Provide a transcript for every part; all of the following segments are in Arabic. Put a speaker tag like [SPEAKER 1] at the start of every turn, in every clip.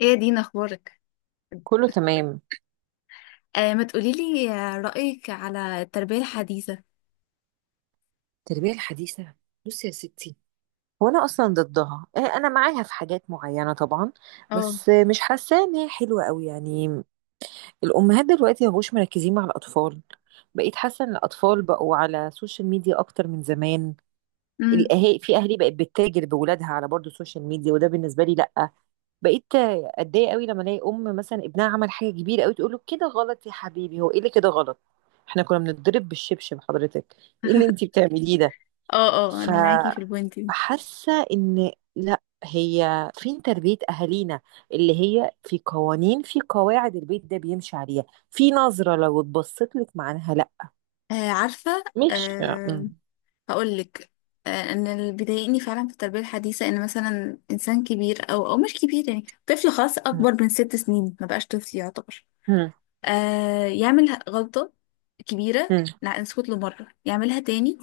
[SPEAKER 1] ايه يا دينا اخبارك
[SPEAKER 2] كله تمام.
[SPEAKER 1] آه، ما تقوليلي، رأيك على التربية الحديثة؟
[SPEAKER 2] التربية الحديثة، بصي يا ستي، وانا اصلا ضدها انا معاها في حاجات معينه طبعا.
[SPEAKER 1] اه.
[SPEAKER 2] بس مش حاسه ان هي حلوه قوي يعني. الامهات دلوقتي مبقوش مركزين مع الاطفال. بقيت حاسه ان الاطفال بقوا على السوشيال ميديا اكتر من زمان.
[SPEAKER 1] امم.
[SPEAKER 2] الاهالي، في اهالي بقت بتتاجر بولادها على برضه السوشيال ميديا، وده بالنسبه لي لا. بقيت اتضايق قوي لما الاقي ام مثلا ابنها عمل حاجه كبيره قوي تقول له كده غلط يا حبيبي. هو ايه اللي كده غلط؟ احنا كنا بنتضرب بالشبشب، حضرتك ايه اللي انتي بتعمليه ده؟
[SPEAKER 1] اه، اه،
[SPEAKER 2] ف
[SPEAKER 1] انا معاكي في البوينت دي.
[SPEAKER 2] فحاسه ان لا، هي فين تربيه اهالينا؟ اللي هي في قوانين، في قواعد البيت ده بيمشي عليها. في نظره لو اتبصت لك معناها لا.
[SPEAKER 1] آه، عارفة.
[SPEAKER 2] مش
[SPEAKER 1] آه، هقولك. ان اللي بيضايقني فعلا في التربية الحديثة ان مثلا انسان كبير او مش كبير، يعني طفل خاص
[SPEAKER 2] م-
[SPEAKER 1] اكبر من 6 سنين ما بقاش طفل يعتبر.
[SPEAKER 2] م-
[SPEAKER 1] يعمل غلطة كبيرة، لا نسكت له مرة يعملها تاني،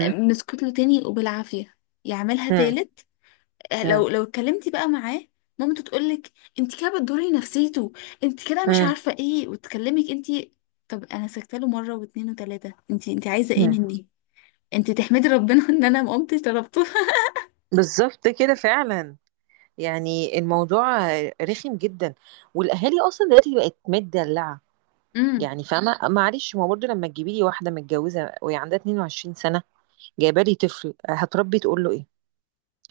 [SPEAKER 1] نسكت له تاني وبالعافية يعملها
[SPEAKER 2] م-
[SPEAKER 1] تالت، آه،
[SPEAKER 2] م-
[SPEAKER 1] لو لو اتكلمتي بقى معاه، مامته تقولك انت كده بتضري نفسيته، انت كده مش
[SPEAKER 2] م-
[SPEAKER 1] عارفه ايه وتكلمك انت. طب انا سكت له مره واتنين وتلاته، انت عايزه ايه
[SPEAKER 2] م.
[SPEAKER 1] مني؟ انت تحمدي ربنا ان انا ما قمتش ضربته.
[SPEAKER 2] بالظبط كده فعلا. يعني الموضوع رخم جدا. والاهالي اصلا دلوقتي بقت متدلعه.
[SPEAKER 1] امم،
[SPEAKER 2] يعني فاهمه، معلش، ما برضه لما تجيبي لي واحده متجوزه وهي عندها 22 سنه، جايبه لي طفل هتربي، تقول له ايه؟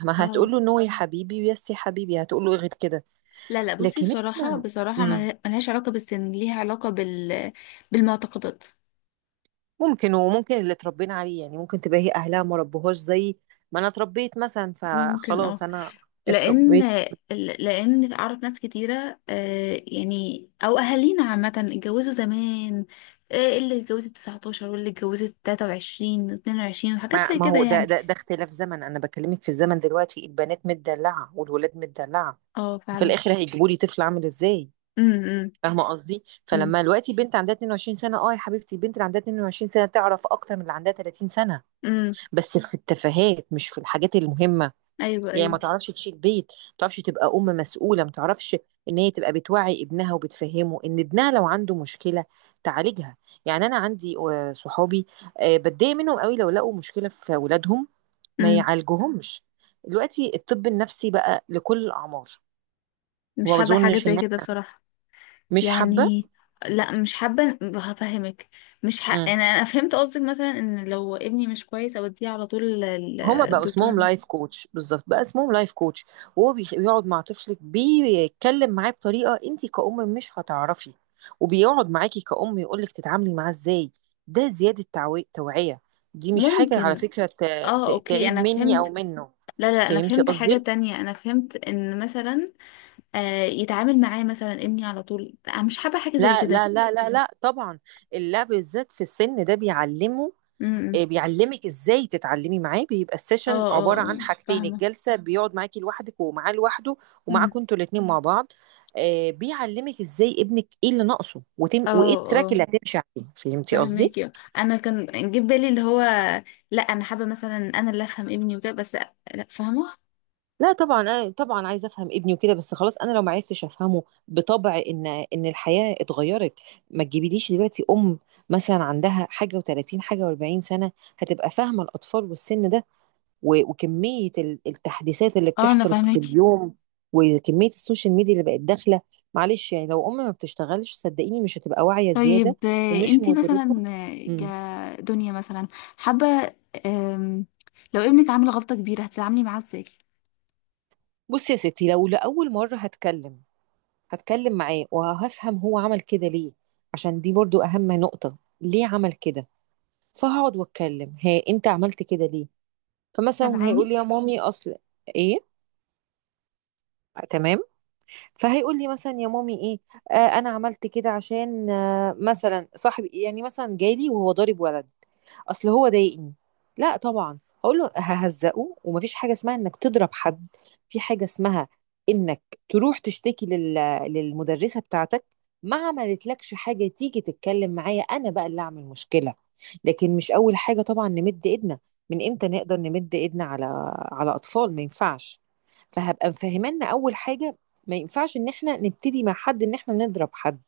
[SPEAKER 2] ما
[SPEAKER 1] اه.
[SPEAKER 2] هتقول له نو يا حبيبي، ويس يا حبيبي، هتقول له إيه غير كده؟
[SPEAKER 1] لا، لا، بصي
[SPEAKER 2] لكن
[SPEAKER 1] بصراحه،
[SPEAKER 2] احنا.
[SPEAKER 1] بصراحه
[SPEAKER 2] مم.
[SPEAKER 1] ملهاش علاقه بالسن، ليها علاقه بالمعتقدات.
[SPEAKER 2] ممكن، وممكن اللي اتربينا عليه يعني، ممكن تبقى هي اهلها ما ربوهاش زي ما انا اتربيت مثلا،
[SPEAKER 1] ممكن،
[SPEAKER 2] فخلاص
[SPEAKER 1] اه.
[SPEAKER 2] انا
[SPEAKER 1] لان
[SPEAKER 2] اتربيت.
[SPEAKER 1] لان اعرف ناس كتيره، يعني او اهالينا عامه اتجوزوا زمان، اللي اتجوزت 19 واللي اتجوزت 23 و22 وحاجات
[SPEAKER 2] ما,
[SPEAKER 1] زي
[SPEAKER 2] ما
[SPEAKER 1] كده
[SPEAKER 2] هو ده,
[SPEAKER 1] يعني.
[SPEAKER 2] ده ده اختلاف زمن. انا بكلمك في الزمن دلوقتي، البنات متدلعه والولاد متدلعه.
[SPEAKER 1] اه،
[SPEAKER 2] في
[SPEAKER 1] فعلا.
[SPEAKER 2] الاخر هيجيبوا لي طفل عامل ازاي؟
[SPEAKER 1] امم،
[SPEAKER 2] فاهمه قصدي؟
[SPEAKER 1] امم،
[SPEAKER 2] فلما دلوقتي بنت عندها 22 سنه، اه يا حبيبتي، البنت اللي عندها 22 سنه تعرف اكتر من اللي عندها 30 سنه.
[SPEAKER 1] امم.
[SPEAKER 2] بس في التفاهات، مش في الحاجات المهمه.
[SPEAKER 1] ايوه،
[SPEAKER 2] يعني ما
[SPEAKER 1] ايوه.
[SPEAKER 2] تعرفش تشيل بيت، ما تعرفش تبقى ام مسؤوله، ما تعرفش ان هي تبقى بتوعي ابنها وبتفهمه ان ابنها لو عنده مشكله تعالجها. يعني انا عندي صحابي، بتضايق منهم قوي لو لقوا مشكله في اولادهم ما
[SPEAKER 1] امم.
[SPEAKER 2] يعالجوهمش. دلوقتي الطب النفسي بقى لكل الاعمار.
[SPEAKER 1] مش
[SPEAKER 2] وما
[SPEAKER 1] حابه حاجه
[SPEAKER 2] بظنش ان
[SPEAKER 1] زي كده بصراحه،
[SPEAKER 2] مش حابه.
[SPEAKER 1] يعني لا مش حابه، هفهمك. مش ح... يعني انا فهمت قصدك مثلا ان لو ابني مش كويس اوديه على طول
[SPEAKER 2] هما بقى
[SPEAKER 1] الدكتور
[SPEAKER 2] اسمهم
[SPEAKER 1] النفسي.
[SPEAKER 2] لايف كوتش، بالظبط بقى اسمهم لايف كوتش. وهو بيقعد مع طفلك، بيتكلم معاه بطريقه انت كأم مش هتعرفي. وبيقعد معاكي كأم يقولك تتعاملي معاه ازاي. ده زياده توعيه. دي مش حاجه على
[SPEAKER 1] ممكن،
[SPEAKER 2] فكره
[SPEAKER 1] اه، اوكي،
[SPEAKER 2] تعيب
[SPEAKER 1] انا
[SPEAKER 2] مني او
[SPEAKER 1] فهمت.
[SPEAKER 2] منه.
[SPEAKER 1] لا، لا، انا
[SPEAKER 2] فهمتي
[SPEAKER 1] فهمت حاجة
[SPEAKER 2] قصدي؟
[SPEAKER 1] تانية، انا فهمت ان مثلا آه يتعامل معايا مثلا ابني على طول، لا أنا مش حابة حاجة زي
[SPEAKER 2] لا،
[SPEAKER 1] كده.
[SPEAKER 2] لا، لا، لا، لا طبعا. اللعب بالذات في السن ده بيعلمه.
[SPEAKER 1] امم.
[SPEAKER 2] بيعلمك ازاي تتعلمي معاه. بيبقى
[SPEAKER 1] اه،
[SPEAKER 2] السيشن
[SPEAKER 1] اه،
[SPEAKER 2] عباره عن
[SPEAKER 1] اه،
[SPEAKER 2] حاجتين:
[SPEAKER 1] فاهمة.
[SPEAKER 2] الجلسه بيقعد معاكي لوحدك، ومعاه لوحده،
[SPEAKER 1] امم.
[SPEAKER 2] ومعاكم انتوا الاثنين مع بعض. بيعلمك ازاي ابنك ايه اللي ناقصه وتم،
[SPEAKER 1] اه،
[SPEAKER 2] وايه التراك
[SPEAKER 1] اه،
[SPEAKER 2] اللي هتمشي عليه. فهمتي قصدي؟
[SPEAKER 1] فهماكي، اه. انا كان جه في بالي اللي هو، لا انا حابة مثلا انا اللي افهم ابني وكده، بس لا، لا، فاهمة.
[SPEAKER 2] لا طبعا، أنا طبعا عايزه افهم ابني وكده، بس خلاص انا لو ما عرفتش افهمه، بطبع ان الحياه اتغيرت. ما تجيبيليش دلوقتي ام مثلا عندها حاجه و30 حاجه و40 سنه، هتبقى فاهمه الاطفال والسن ده، وكمية التحديثات اللي
[SPEAKER 1] اه، انا
[SPEAKER 2] بتحصل في
[SPEAKER 1] فاهماكي.
[SPEAKER 2] اليوم، وكمية السوشيال ميديا اللي بقت داخلة. معلش يعني لو أم ما بتشتغلش، صدقيني مش هتبقى واعية
[SPEAKER 1] طيب،
[SPEAKER 2] زيادة ومش
[SPEAKER 1] انتي
[SPEAKER 2] مدركة.
[SPEAKER 1] مثلا،
[SPEAKER 2] امم.
[SPEAKER 1] كدنيا مثلا، حابة، آم، لو ابنك عامل غلطة كبيرة هتتعاملي معاه ازاي؟
[SPEAKER 2] بصي يا ستي، لو لأول مرة، هتكلم معاه وهفهم هو عمل كده ليه. عشان دي برضو أهم نقطة، ليه عمل كده. فهقعد واتكلم: ها، انت عملت كده ليه؟ فمثلا هيقول
[SPEAKER 1] سامعاني؟
[SPEAKER 2] لي يا مامي اصل... ايه؟ تمام. فهيقول لي مثلا يا مامي ايه، انا عملت كده عشان مثلا صاحبي، يعني مثلا جالي وهو ضارب ولد، اصل هو ضايقني. لا طبعا، هقول له ههزقه ومفيش حاجه اسمها انك تضرب حد. في حاجه اسمها انك تروح تشتكي للمدرسه بتاعتك. ما عملتلكش حاجه، تيجي تتكلم معايا، انا بقى اللي اعمل مشكله. لكن مش اول حاجه طبعا نمد ايدنا. من امتى نقدر نمد ايدنا على اطفال؟ ما ينفعش. فهبقى مفهمانا اول حاجه: ما ينفعش ان احنا نبتدي مع حد، ان احنا نضرب حد،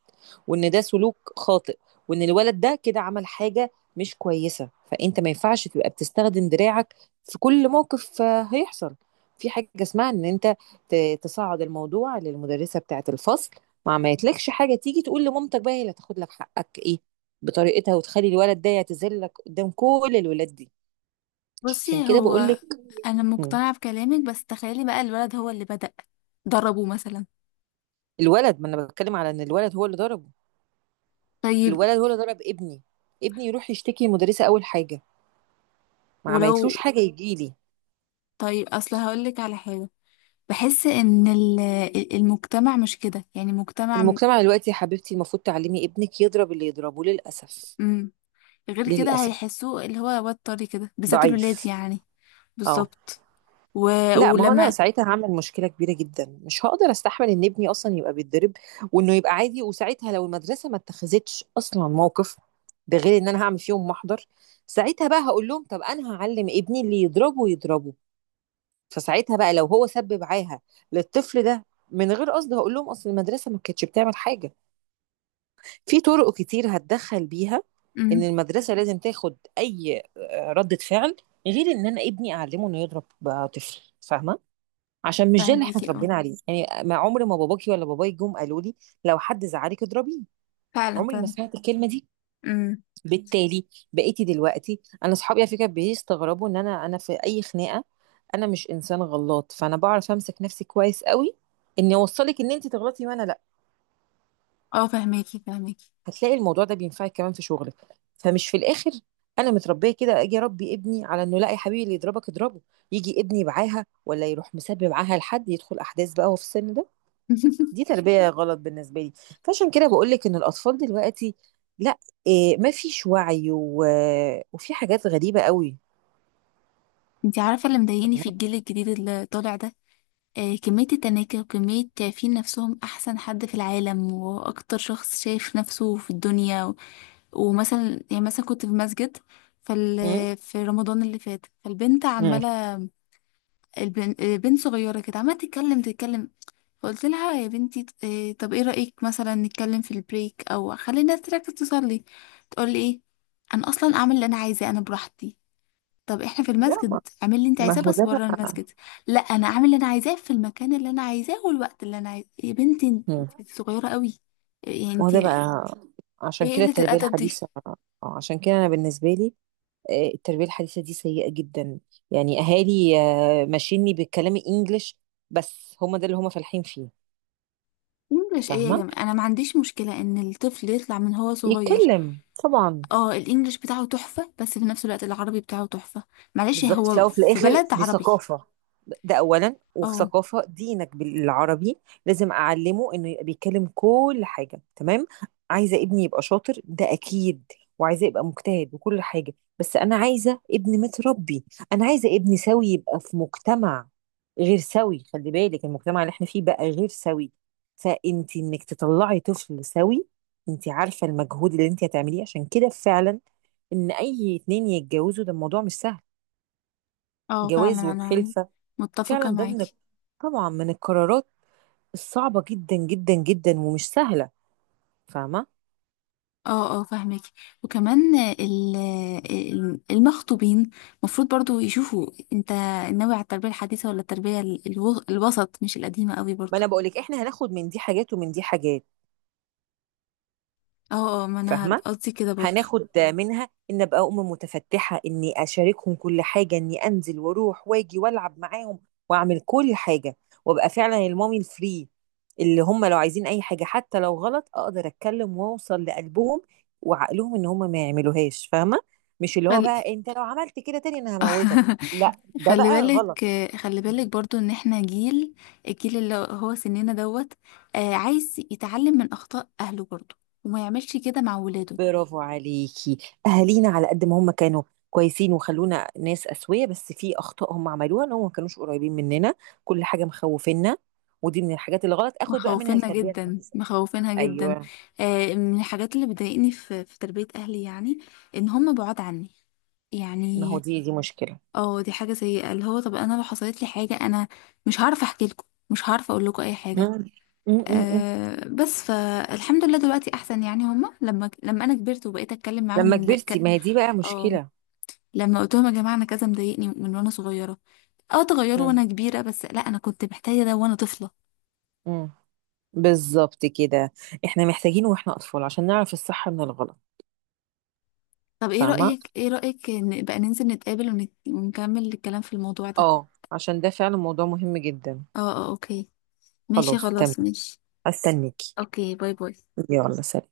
[SPEAKER 2] وان ده سلوك خاطئ، وان الولد ده كده عمل حاجة مش كويسة، فانت ما ينفعش تبقى بتستخدم دراعك في كل موقف هيحصل. في حاجة اسمها ان انت تصعد الموضوع للمدرسة بتاعة الفصل، مع ما عملتلكش حاجة، تيجي تقول لمامتك، بقى هي اللي هتاخد لك حقك ايه بطريقتها وتخلي الولد ده يعتذر لك قدام كل الولاد دي. عشان
[SPEAKER 1] بصي
[SPEAKER 2] كده بقول
[SPEAKER 1] هو
[SPEAKER 2] لك.
[SPEAKER 1] انا مقتنعه بكلامك، بس تخيلي بقى الولد هو اللي بدأ ضربه مثلا.
[SPEAKER 2] الولد، ما انا بتكلم على ان الولد هو اللي ضرب.
[SPEAKER 1] طيب
[SPEAKER 2] الولد هو اللي ضرب ابني، ابني يروح يشتكي المدرسة أول حاجة، ما
[SPEAKER 1] ولو
[SPEAKER 2] عملتلوش حاجة يجيلي.
[SPEAKER 1] طيب اصل هقولك على حاجه، بحس ان المجتمع مش كده، يعني مجتمع.
[SPEAKER 2] المجتمع دلوقتي يا حبيبتي، المفروض تعلمي ابنك يضرب اللي يضربه للأسف.
[SPEAKER 1] امم. غير كده
[SPEAKER 2] للأسف،
[SPEAKER 1] هيحسوه اللي هو واد طري كده، بالذات الولاد
[SPEAKER 2] ضعيف.
[SPEAKER 1] يعني.
[SPEAKER 2] اه،
[SPEAKER 1] بالظبط. و...
[SPEAKER 2] لا، ما هو انا
[SPEAKER 1] ولما.
[SPEAKER 2] ساعتها هعمل مشكله كبيره جدا، مش هقدر استحمل ان ابني اصلا يبقى بيتضرب وانه يبقى عادي. وساعتها لو المدرسه ما اتخذتش اصلا موقف، ده غير ان انا هعمل فيهم محضر. ساعتها بقى هقول لهم طب انا هعلم ابني اللي يضربه يضربه. فساعتها بقى لو هو سب معاها للطفل ده من غير قصد، هقول لهم اصل المدرسه ما كانتش بتعمل حاجه. في طرق كتير هتدخل بيها ان
[SPEAKER 1] امم.
[SPEAKER 2] المدرسه لازم تاخد اي ردة فعل، غير ان انا ابني اعلمه انه يضرب بقى طفل. فاهمه؟ عشان مش ده اللي احنا
[SPEAKER 1] فهماكي، اه،
[SPEAKER 2] اتربينا عليه يعني، ما عمري، ما باباكي ولا باباي جم قالوا لي لو حد زعلك اضربيه.
[SPEAKER 1] فعلا،
[SPEAKER 2] عمري ما
[SPEAKER 1] فعلا.
[SPEAKER 2] سمعت الكلمه دي.
[SPEAKER 1] امم.
[SPEAKER 2] بالتالي. بقيتي دلوقتي، انا اصحابي على فكره بيستغربوا ان انا في اي خناقه. انا مش انسان غلاط، فانا بعرف امسك نفسي كويس قوي، اني اوصلك ان انت تغلطي وانا لا.
[SPEAKER 1] اه، فهماكي، فهماكي
[SPEAKER 2] هتلاقي الموضوع ده بينفعك كمان في شغلك. فمش في الاخر انا متربيه كده، اجي اربي ابني على انه لا يا حبيبي اللي يضربك اضربه. يجي ابني معاها، ولا يروح مسبب معاها لحد يدخل احداث بقى وهو في السن ده. دي تربيه غلط بالنسبه لي. فعشان كده بقول لك ان الاطفال دلوقتي لا. إيه، ما فيش وعي وفي حاجات غريبه قوي.
[SPEAKER 1] انتي عارفه اللي مضايقني في الجيل الجديد اللي طالع ده، كمية التناكر وكمية شايفين نفسهم أحسن حد في العالم وأكتر شخص شايف نفسه في الدنيا ومثلا، يعني مثلا كنت في مسجد، فال
[SPEAKER 2] امم.
[SPEAKER 1] في رمضان اللي فات، فالبنت
[SPEAKER 2] امم.
[SPEAKER 1] عمالة، البنت صغيرة كده عمالة تتكلم تتكلم. فقلت لها يا بنتي، طب ايه رأيك مثلا نتكلم في البريك أو خلي الناس تركز تصلي. تقول لي ايه؟ أنا أصلا أعمل اللي أنا عايزاه أنا براحتي. طب احنا في
[SPEAKER 2] لا، ما
[SPEAKER 1] المسجد، اعمل اللي انت
[SPEAKER 2] ما
[SPEAKER 1] عايزاه
[SPEAKER 2] هو
[SPEAKER 1] بس
[SPEAKER 2] ده
[SPEAKER 1] بره
[SPEAKER 2] بقى.
[SPEAKER 1] المسجد. لا، انا اعمل اللي انا عايزاه في المكان اللي انا عايزاه والوقت اللي انا عايزاه يا بنتي،
[SPEAKER 2] مم.
[SPEAKER 1] انت صغيره قوي، يعني
[SPEAKER 2] ما هو
[SPEAKER 1] انت.
[SPEAKER 2] ده بقى. عشان
[SPEAKER 1] ايه
[SPEAKER 2] كده
[SPEAKER 1] قله
[SPEAKER 2] التربية
[SPEAKER 1] الادب دي؟
[SPEAKER 2] الحديثة، اه. عشان كده أنا بالنسبة لي، التربية الحديثة دي سيئة جدا. يعني أهالي ماشيني بالكلام الإنجليش، بس هما ده اللي هما فالحين فيه.
[SPEAKER 1] انجلش ايه يا
[SPEAKER 2] فاهمة،
[SPEAKER 1] جماعه؟ انا ما عنديش مشكله ان الطفل يطلع من هو صغير،
[SPEAKER 2] يتكلم طبعا.
[SPEAKER 1] اه الانجليش بتاعه تحفه، بس في نفس الوقت العربي بتاعه تحفه، معلش
[SPEAKER 2] بالظبط، في
[SPEAKER 1] هو
[SPEAKER 2] الاول وفي
[SPEAKER 1] في
[SPEAKER 2] الاخر
[SPEAKER 1] بلد
[SPEAKER 2] دي
[SPEAKER 1] عربي.
[SPEAKER 2] ثقافه. ده اولا، وفي
[SPEAKER 1] اه،
[SPEAKER 2] ثقافه دينك بالعربي. لازم اعلمه انه يبقى بيتكلم كل حاجه تمام. عايزه ابني يبقى شاطر، ده اكيد، وعايزه يبقى مجتهد وكل حاجه، بس انا عايزه ابني متربي. انا عايزه ابني سوي يبقى في مجتمع غير سوي. خلي بالك، المجتمع اللي احنا فيه بقى غير سوي. فانت، انك تطلعي طفل سوي، انت عارفه المجهود اللي انت هتعمليه. عشان كده فعلا، ان اي اتنين يتجوزوا، ده الموضوع مش سهل.
[SPEAKER 1] اه،
[SPEAKER 2] جواز
[SPEAKER 1] فعلا، انا
[SPEAKER 2] والخلفة، فعلا
[SPEAKER 1] متفقه
[SPEAKER 2] ده من،
[SPEAKER 1] معاكي.
[SPEAKER 2] طبعا، من القرارات الصعبة جدا جدا جدا ومش سهلة. فاهمة.
[SPEAKER 1] اه، اه، فاهمك. وكمان المخطوبين المفروض برضو يشوفوا انت ناوي على التربية الحديثة ولا التربية الوسط، مش القديمة قوي
[SPEAKER 2] ما
[SPEAKER 1] برضو.
[SPEAKER 2] انا بقولك، احنا هناخد من دي حاجات ومن دي حاجات.
[SPEAKER 1] اه، اه، ما انا
[SPEAKER 2] فاهمة.
[SPEAKER 1] قصدي كده برضو.
[SPEAKER 2] هناخد منها ان ابقى ام متفتحه، اني اشاركهم كل حاجه، اني انزل واروح واجي والعب معاهم، واعمل كل حاجه، وابقى فعلا المامي الفري، اللي هم لو عايزين اي حاجه حتى لو غلط اقدر اتكلم واوصل لقلبهم وعقلهم ان هم ما يعملوهاش. فاهمه؟ مش اللي هو
[SPEAKER 1] خل...
[SPEAKER 2] بقى انت لو عملت كده تاني انا هموتك. لا، ده
[SPEAKER 1] خلي
[SPEAKER 2] بقى
[SPEAKER 1] بالك،
[SPEAKER 2] غلط.
[SPEAKER 1] خلي بالك برضو ان احنا جيل، الجيل اللي هو سننا دوت، عايز يتعلم من اخطاء اهله برضو وما يعملش كده مع ولاده.
[SPEAKER 2] برافو عليكي. اهالينا على قد ما هم كانوا كويسين وخلونا ناس اسويه، بس في اخطاء هم عملوها، ان هم ما كانوش قريبين مننا. كل حاجه مخوفينا. ودي من الحاجات اللي غلط، اخد بقى منها
[SPEAKER 1] مخوفينها
[SPEAKER 2] التربيه
[SPEAKER 1] جدا،
[SPEAKER 2] الحديثه.
[SPEAKER 1] مخوفينها جدا.
[SPEAKER 2] ايوه،
[SPEAKER 1] من الحاجات اللي بتضايقني في تربية أهلي، يعني إن هم بعاد عني،
[SPEAKER 2] ما
[SPEAKER 1] يعني.
[SPEAKER 2] هو دي مشكله.
[SPEAKER 1] اه، دي حاجة سيئة، اللي هو طب أنا لو حصلت لي حاجة، أنا مش هعرف أحكي لكم، مش هعرف أقول لكم أي حاجة.
[SPEAKER 2] مم. م -م -م.
[SPEAKER 1] أه، بس فالحمد لله دلوقتي أحسن، يعني هم لما أنا كبرت وبقيت أتكلم معاهم
[SPEAKER 2] لما
[SPEAKER 1] من دق.
[SPEAKER 2] كبرتي، ما هي دي بقى
[SPEAKER 1] اه،
[SPEAKER 2] مشكله.
[SPEAKER 1] لما قلت لهم يا جماعة أنا كذا مضايقني من وأنا صغيرة، اه اتغيروا
[SPEAKER 2] م
[SPEAKER 1] وأنا كبيرة، بس لأ أنا كنت محتاجة ده وأنا طفلة.
[SPEAKER 2] -م. بالظبط كده، احنا محتاجين واحنا اطفال عشان نعرف الصح من الغلط.
[SPEAKER 1] طب ايه
[SPEAKER 2] فاهمه.
[SPEAKER 1] رأيك، إن بقى ننزل نتقابل ونكمل الكلام في الموضوع ده؟
[SPEAKER 2] اه، عشان ده فعلا موضوع مهم جدا.
[SPEAKER 1] اه، اه، اوكي، ماشي،
[SPEAKER 2] خلاص،
[SPEAKER 1] خلاص،
[SPEAKER 2] تمام.
[SPEAKER 1] ماشي.
[SPEAKER 2] هستنيكي.
[SPEAKER 1] اوكي، باي باي.
[SPEAKER 2] يلا، سلام.